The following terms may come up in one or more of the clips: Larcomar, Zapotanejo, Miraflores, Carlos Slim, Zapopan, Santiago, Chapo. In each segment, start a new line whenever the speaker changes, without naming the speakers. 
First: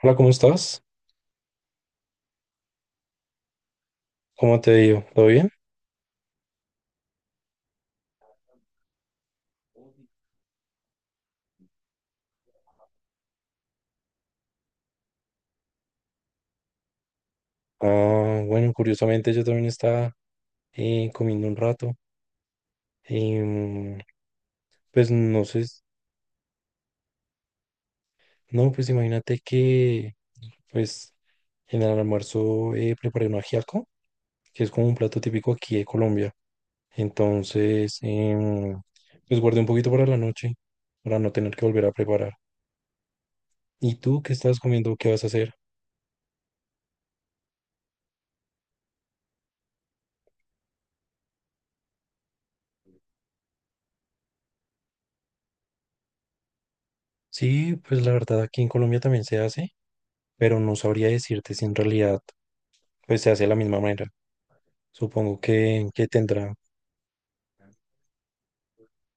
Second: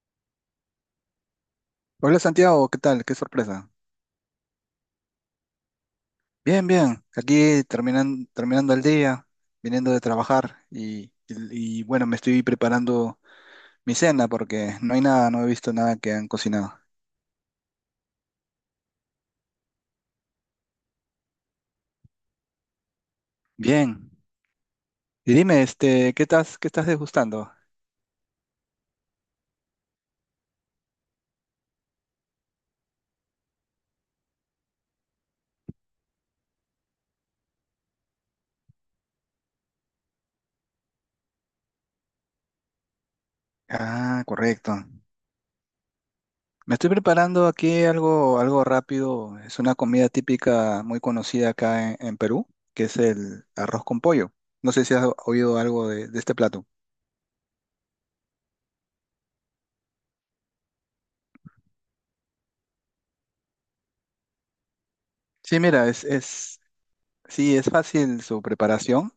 Hola, ¿cómo estás?
Hola Santiago, ¿qué tal? Qué sorpresa.
¿Cómo te digo? ¿Todo bien?
Bien, bien. Aquí terminando el día, viniendo de trabajar y, bueno, me estoy preparando mi cena porque no hay nada, no he visto nada que han cocinado.
Ah, bueno, curiosamente yo también estaba comiendo un rato. Em,
Bien.
pues
Y
no sé,
dime, este, ¿ qué estás degustando?
no, pues imagínate que pues en el almuerzo preparé un ajiaco, que es como un plato típico aquí de Colombia. Entonces, pues guardé un poquito para la noche, para no tener que volver a preparar. ¿Y tú
Ah,
qué estás
correcto.
comiendo? ¿Qué vas a hacer?
Me estoy preparando aquí algo rápido. Es una comida típica muy conocida acá en Perú, que es el arroz con pollo. No sé si has oído algo de este plato.
Sí, pues la verdad aquí en Colombia también se hace, pero no sabría decirte si en realidad pues se hace de la misma manera. Supongo
Sí,
que,
mira,
que tendrá,
sí, es fácil su preparación.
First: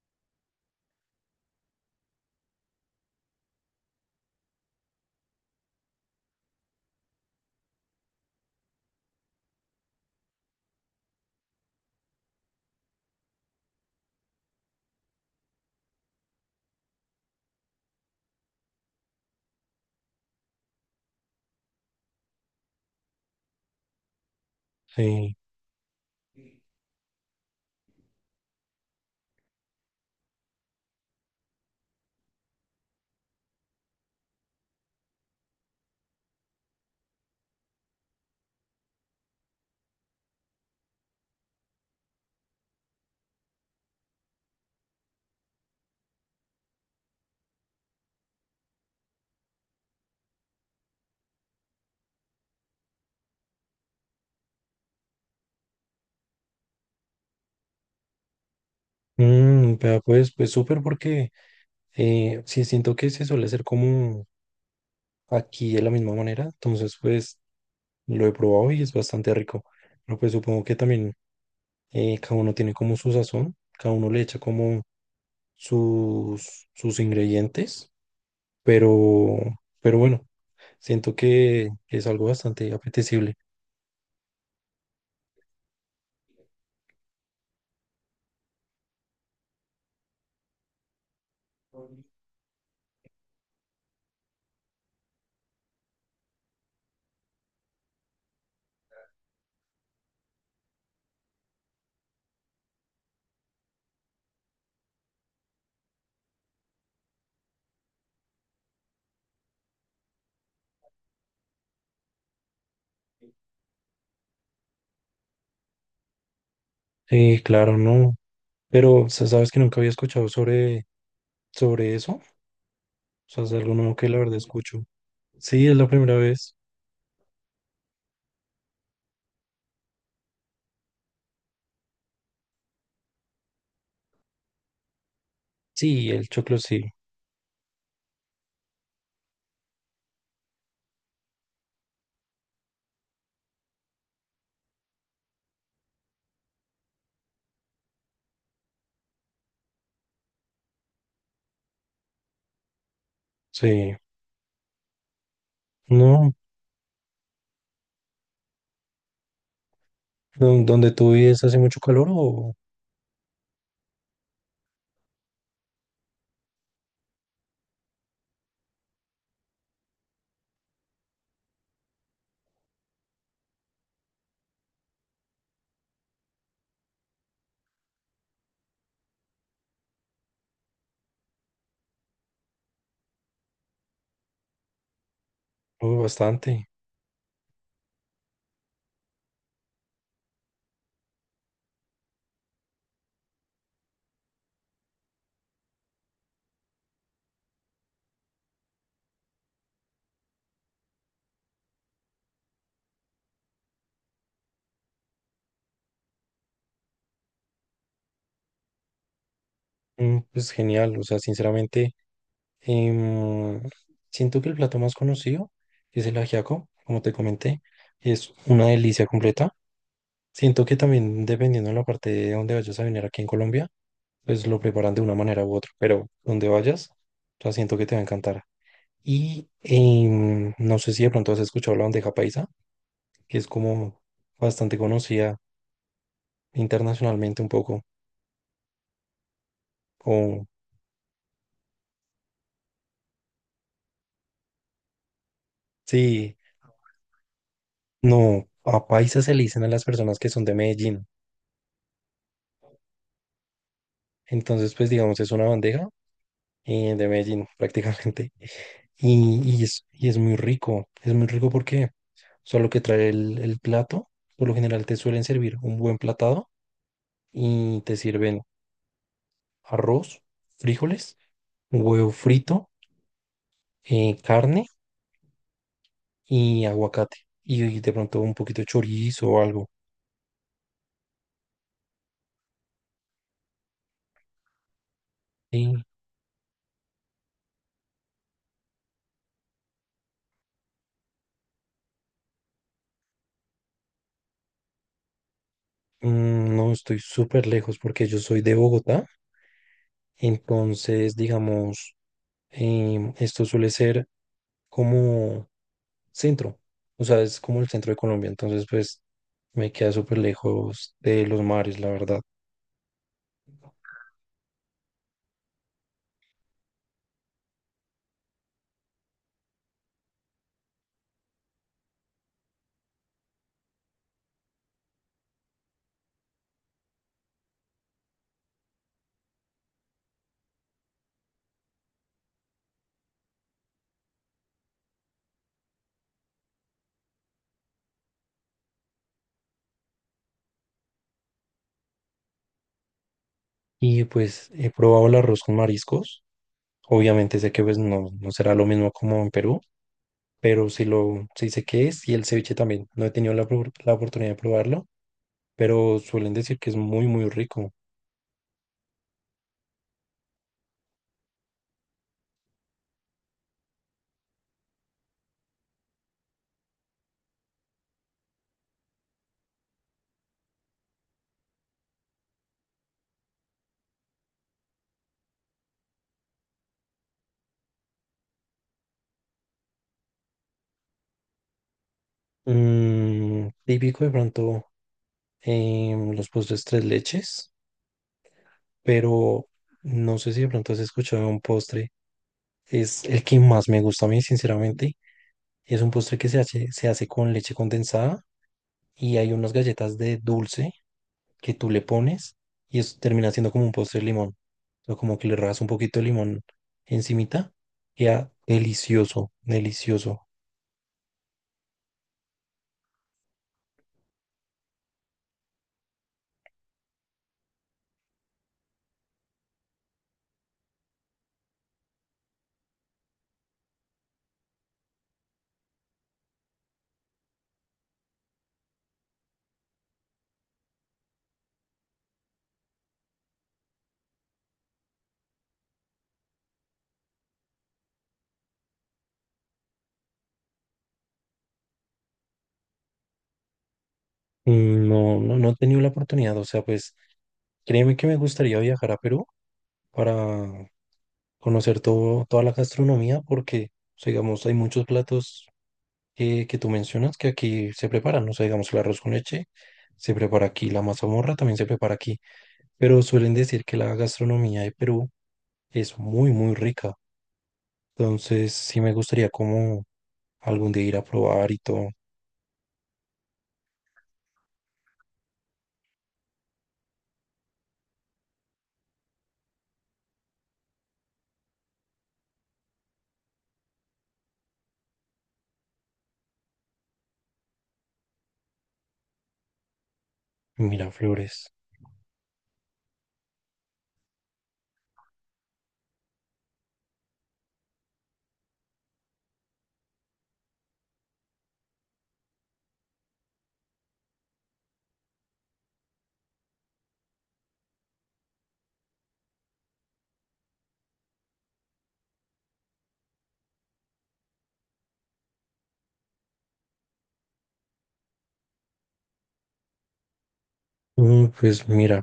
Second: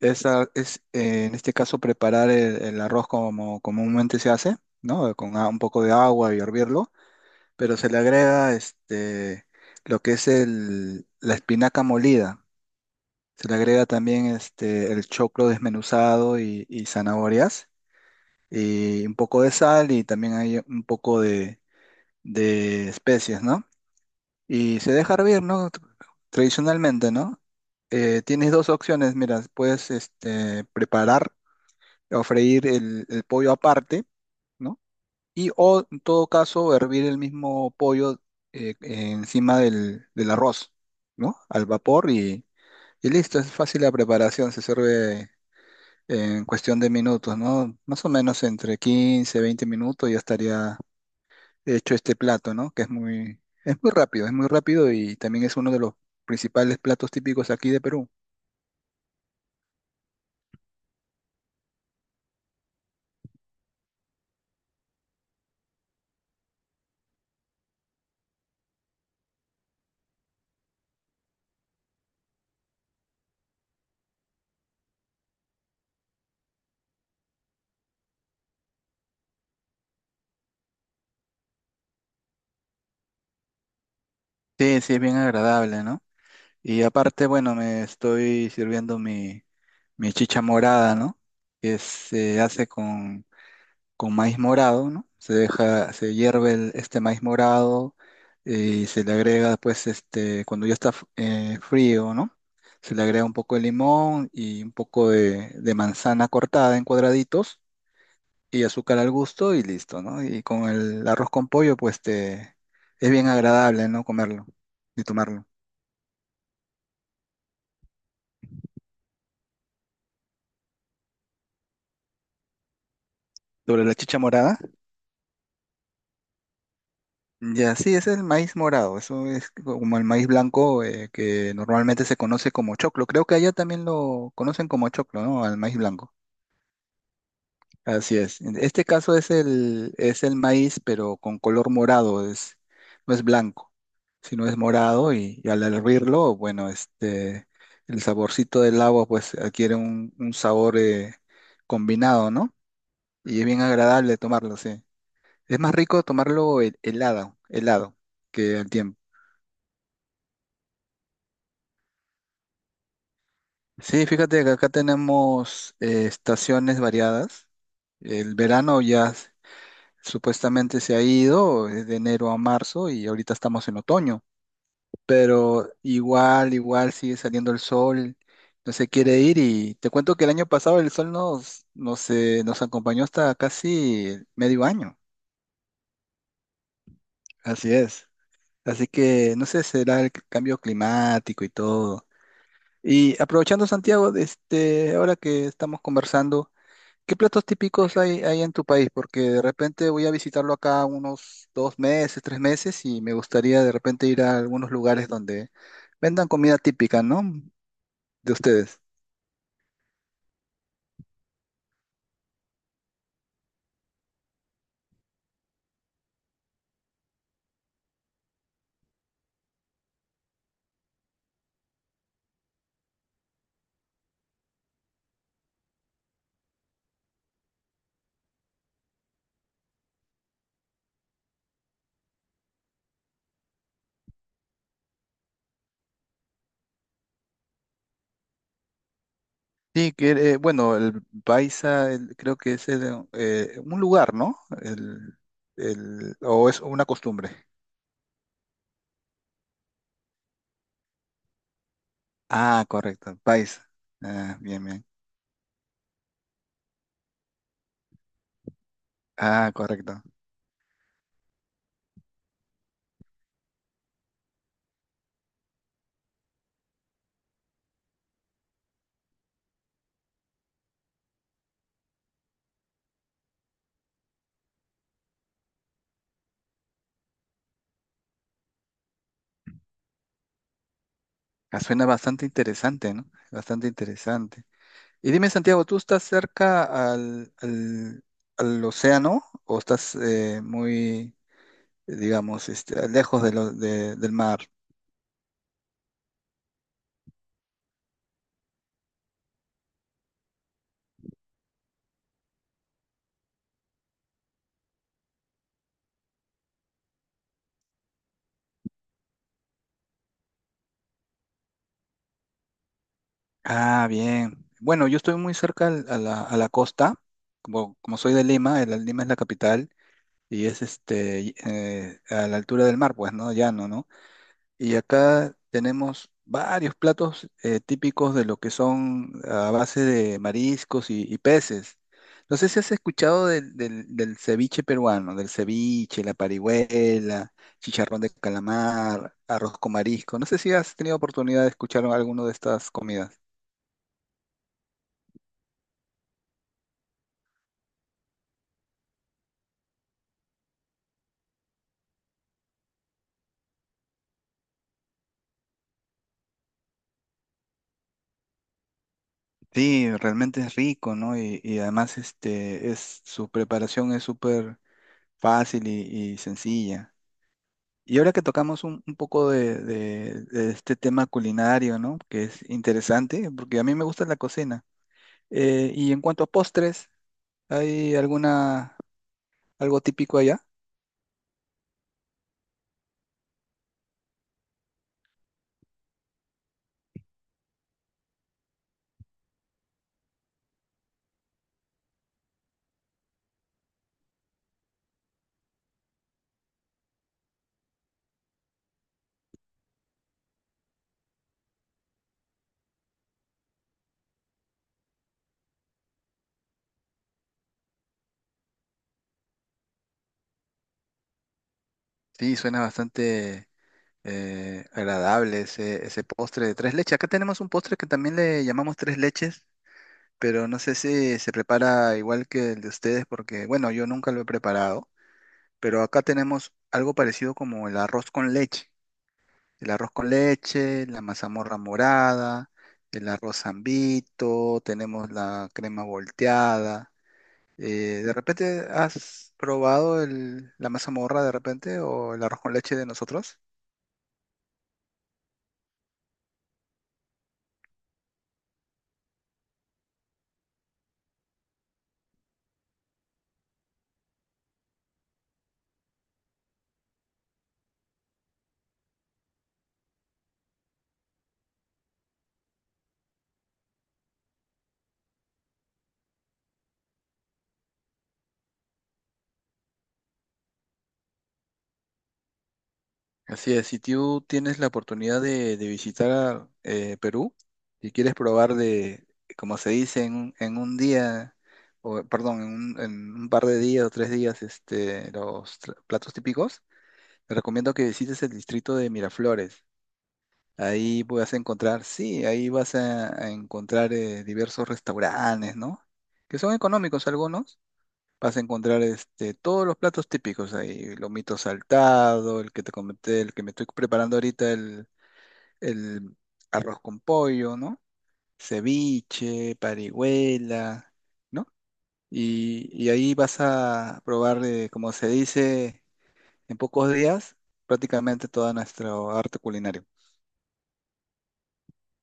En este caso preparar el arroz como comúnmente se hace, ¿no? Con un poco de agua y hervirlo, pero se le agrega este, lo que es la espinaca molida. Se le agrega también este, el choclo desmenuzado y zanahorias y un poco de sal y también hay un poco de especias, ¿no? Y se deja
sí.
hervir, ¿no? Tradicionalmente, ¿no? Tienes dos opciones, mira, puedes este, preparar o freír el pollo aparte, ¿no? Y o en todo caso hervir el mismo pollo encima del arroz, ¿no? Al vapor y listo, es fácil la preparación, se sirve en cuestión de minutos, ¿no? Más o menos entre 15 20 minutos ya estaría hecho este plato, ¿no? Que es muy rápido y también es uno de los principales platos típicos aquí de Perú.
Mm, vea, pues, pues súper porque sí siento que se suele hacer como aquí de la misma manera, entonces pues lo he probado y es bastante rico. Pero pues supongo que también cada uno tiene como su sazón, cada uno le echa como sus ingredientes, pero, pero bueno, siento que es algo bastante apetecible.
Sí, sí, es bien agradable, ¿no? Y aparte, bueno, me estoy sirviendo mi, mi chicha morada, ¿no? Que se hace con maíz morado, ¿no? Se deja, se hierve este maíz morado eh, y se le agrega, pues, este, cuando ya está frío, ¿no? Se le agrega un poco de limón y un poco de manzana cortada en cuadraditos y azúcar al gusto y listo, ¿no? Y con el arroz con pollo, pues te es bien agradable, ¿no? Comerlo y tomarlo.
Claro, no, pero sabes que nunca había escuchado sobre eso. O sea, es algo
Sobre la
nuevo que la
chicha
verdad
morada,
escucho. Sí, es la primera vez.
ya sí, ese es el maíz morado, eso es como el maíz blanco que normalmente se conoce como choclo. Creo que allá también lo conocen como choclo, ¿no? Al maíz
Sí,
blanco.
el choclo sí.
Así es. En este caso es es el maíz, pero con color morado, es, no es blanco. Si no es morado y al hervirlo, bueno, este, el saborcito del agua pues adquiere un sabor combinado, ¿no? Y es bien
Sí.
agradable tomarlo, sí. Es más rico
No,
tomarlo helado, helado, que al tiempo.
¿donde tú vives hace mucho calor
Sí, fíjate que acá tenemos estaciones variadas. El verano ya supuestamente se ha ido, es de enero a marzo y ahorita estamos en otoño. Pero igual, igual sigue saliendo el sol, no se quiere ir y te cuento que el año pasado el sol nos acompañó hasta casi medio año,
o bastante?
así es. Así que no sé, será el cambio climático y todo. Y aprovechando Santiago, de este, ahora que estamos conversando, ¿qué platos típicos hay en tu país? Porque de repente voy a visitarlo acá unos dos meses, tres meses y me gustaría de repente ir a algunos lugares donde vendan comida típica, ¿no? De ustedes.
Mm, pues genial. O sea, sinceramente, em, siento que el plato más conocido es el ajiaco, como te comenté. Es una delicia completa. Siento que también dependiendo de la parte de donde vayas a venir aquí en Colombia, pues lo preparan de una manera u otra. Pero donde vayas, o sea, siento que te va a encantar. Y no sé si de pronto has escuchado la bandeja paisa, que es como bastante conocida internacionalmente un poco.
Sí, que
O
bueno, el Baiza creo que es un lugar, ¿no? El,
sí,
o es una costumbre.
no, a paisa se le dicen a las personas que son de Medellín.
Ah, correcto, Baiza. Ah, bien,
Entonces,
bien.
pues digamos, es una bandeja de Medellín prácticamente. Y,
Ah, correcto.
y es muy rico porque solo que trae el plato, por lo general te suelen servir un buen platado y te sirven arroz, frijoles, huevo frito, carne y aguacate. Y, de pronto un poquito de chorizo o algo.
Ah, suena bastante interesante, ¿no? Bastante interesante. Y dime, Santiago, ¿tú
Y
estás cerca al, al, al océano o estás muy, digamos, este, lejos de del mar?
mm, no estoy súper lejos porque yo soy de Bogotá. Entonces, digamos, esto suele ser como centro. O sea, es como el centro de Colombia. Entonces, pues me queda súper lejos de los mares, la verdad.
Ah, bien. Bueno, yo estoy muy cerca a la costa, como, como soy de Lima, la Lima es la capital y es a la altura del mar, pues, ¿no? Llano, ¿no? Y acá tenemos varios platos típicos de lo que son a base de mariscos y peces. No sé si has escuchado del ceviche peruano, del ceviche, la parihuela, chicharrón de calamar, arroz con marisco. No sé si has tenido oportunidad de escuchar alguno de estas comidas.
Y pues he probado el arroz con mariscos. Obviamente sé que pues no, no será lo mismo como en Perú, pero sí lo sí sé qué es y el ceviche también. No he tenido la, la oportunidad de probarlo, pero suelen decir que es muy, muy rico.
Sí, realmente es rico, ¿no? Y además este es su preparación es súper fácil y sencilla. Y ahora que tocamos un poco de este tema culinario, ¿no? Que es interesante, porque a mí me gusta la cocina. Y en cuanto a postres, ¿hay alguna algo típico allá?
Mm, típico de pronto los postres tres leches, pero no sé si de pronto has escuchado un postre. Es el que más me gusta a mí, sinceramente. Es un postre que se hace con leche condensada y hay unas galletas de dulce que tú le pones y eso termina siendo como un postre de limón. O como que le rajas un poquito de limón encimita. Queda delicioso, delicioso.
Sí, suena bastante agradable ese postre de tres leches. Acá tenemos un postre que también le llamamos tres leches, pero no sé si se prepara igual que el de ustedes, porque bueno, yo nunca lo he preparado, pero acá tenemos algo parecido como el arroz con leche. El arroz con leche, la mazamorra morada, el arroz zambito, tenemos la crema volteada. ¿De repente has probado la mazamorra de repente o el arroz con leche de nosotros?
Mm, no, no, no he tenido la oportunidad, o sea, pues créeme que me gustaría viajar a Perú para conocer todo, toda la gastronomía porque, o sea, digamos, hay muchos platos que tú mencionas que aquí se preparan, ¿no? O sea, digamos, el arroz con leche se prepara aquí, la mazamorra también se prepara aquí, pero suelen decir que la gastronomía de Perú es muy, muy rica. Entonces, sí me gustaría como algún día ir a probar y todo.
Así es, si tú tienes la oportunidad de visitar Perú y quieres probar de, como se dice, un en un día, o perdón, en un par de días o tres días, este, los platos típicos, te recomiendo que visites el distrito de Miraflores.
Mira,
Ahí vas a
Flores.
encontrar, sí, ahí vas a encontrar diversos restaurantes, ¿no? Que son económicos algunos. Vas a encontrar este, todos los platos típicos ahí, lomito saltado, el que te comenté, el que me estoy preparando ahorita, el arroz con pollo, ¿no? Ceviche, parihuela, ¿no? Y ahí vas a probar, como se dice, en pocos días, prácticamente toda nuestra arte culinario.
Mm, pues mira,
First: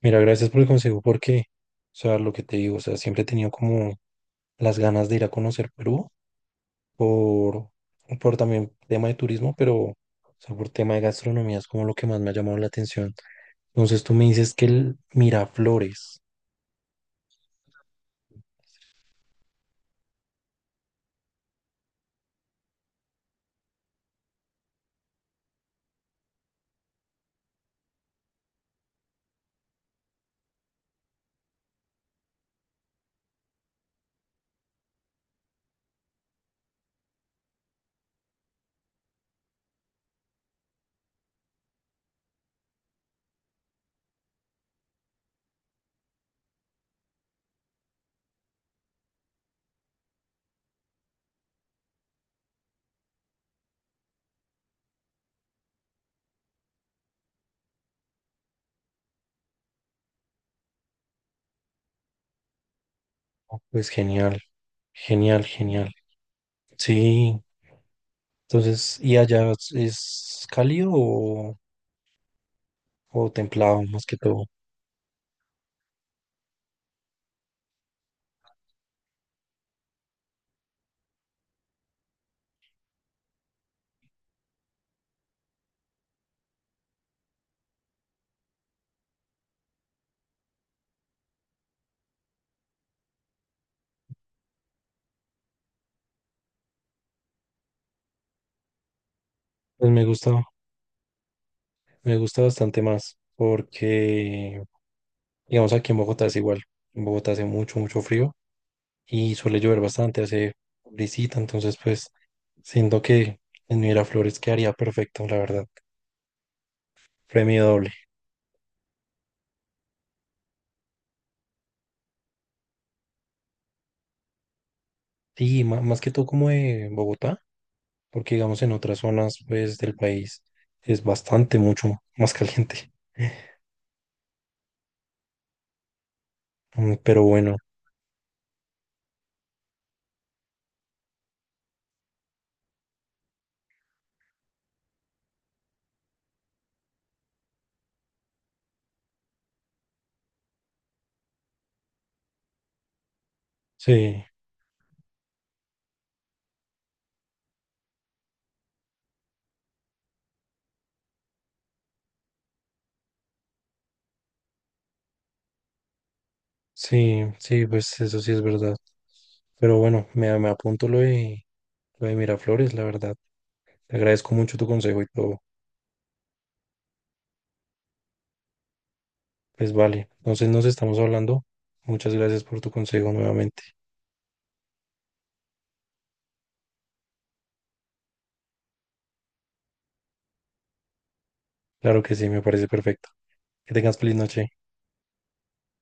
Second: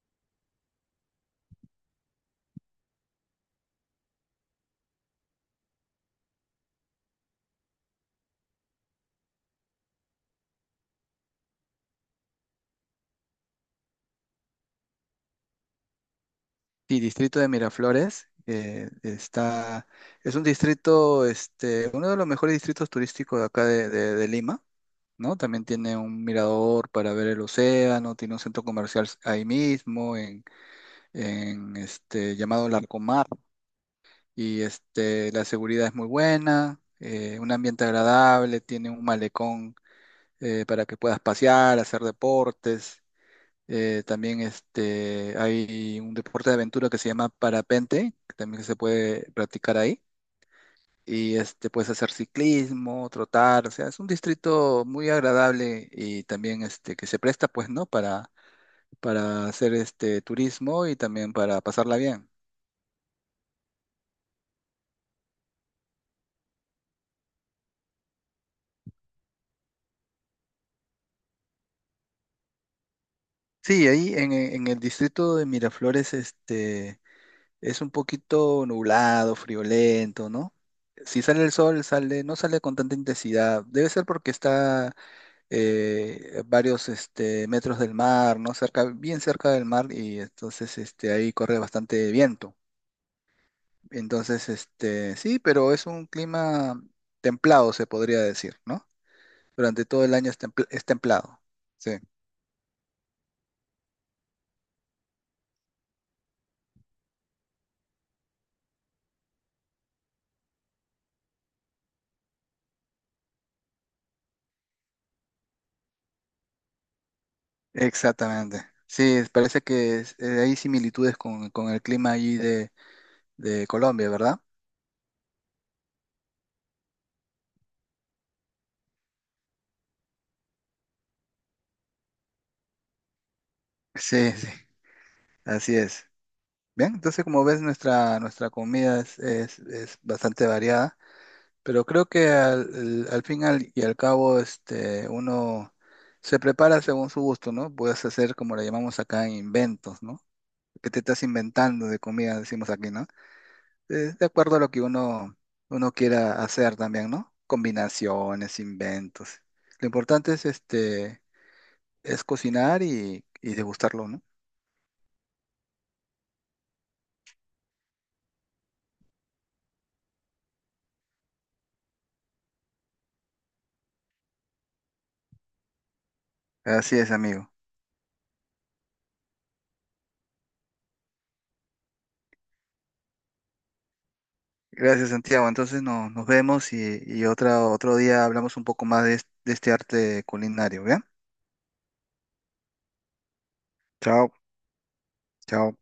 mira, gracias por el consejo porque, o sea, lo que te digo, o sea, siempre he tenido como las ganas de ir a conocer Perú por, por también tema de turismo, pero o sea, por tema de gastronomía es como lo que más me ha llamado la atención. Entonces tú me dices que el Miraflores,
Sí, distrito de Miraflores, está, es un distrito, este, uno de los mejores distritos turísticos de acá de Lima, ¿no? También tiene un mirador para ver el océano, tiene un centro comercial ahí mismo, este, llamado Larcomar, y este, la seguridad es muy buena, un ambiente agradable, tiene un malecón para que puedas pasear, hacer deportes. Eh, también este, hay un deporte de aventura que se llama parapente, que también se puede practicar ahí y este, puedes hacer ciclismo, trotar, o sea, es un distrito muy agradable y también este, que se presta, pues, ¿no? Para hacer este turismo y también para pasarla bien.
pues genial, genial, genial. Sí, entonces, ¿y allá es cálido o templado
Sí,
más
ahí
que todo?
en el distrito de Miraflores, este, es un poquito nublado, friolento, ¿no? Si sale el sol, sale, no sale con tanta intensidad. Debe ser porque está varios este, metros del mar, ¿no? Cerca, bien cerca del mar y entonces este, ahí corre bastante viento. Entonces, este, sí, pero es un clima templado, se podría decir, ¿no? Durante
Pues
todo el año es, es templado. Sí,
me gusta bastante más porque, digamos, aquí en Bogotá es igual. En Bogotá hace mucho, mucho frío y suele llover bastante, hace brisita, entonces pues siento que en Miraflores quedaría perfecto, la verdad. Premio doble.
exactamente. Sí, parece que hay similitudes con el clima allí de Colombia, ¿verdad?
Sí, más que todo como de Bogotá, porque digamos en otras zonas pues del país es bastante mucho más caliente.
Sí, sí, así es. Bien,
Mm, pero
entonces como
bueno,
ves, nuestra, nuestra comida es bastante variada, pero creo que al fin y al cabo, este, uno se prepara según su gusto, ¿no? Puedes hacer como le llamamos acá inventos, ¿no? Que te estás inventando de comida, decimos aquí, ¿no? Es
sí,
de acuerdo a lo que uno, uno quiera hacer también, ¿no? Combinaciones, inventos. Lo importante es este, es cocinar y degustarlo, ¿no?
sí, sí, pues eso sí es verdad. Pero bueno, me apunto lo de Miraflores, la verdad. Te agradezco mucho tu consejo y todo.
Así es, amigo.
Pues vale, entonces nos estamos hablando. Muchas gracias por tu consejo nuevamente.
Gracias, Santiago. Entonces nos vemos y otra, otro día hablamos un poco más de, de este arte culinario, ¿bien?
Claro que sí, me parece perfecto. Que tengas feliz
Chao,
noche.
chao.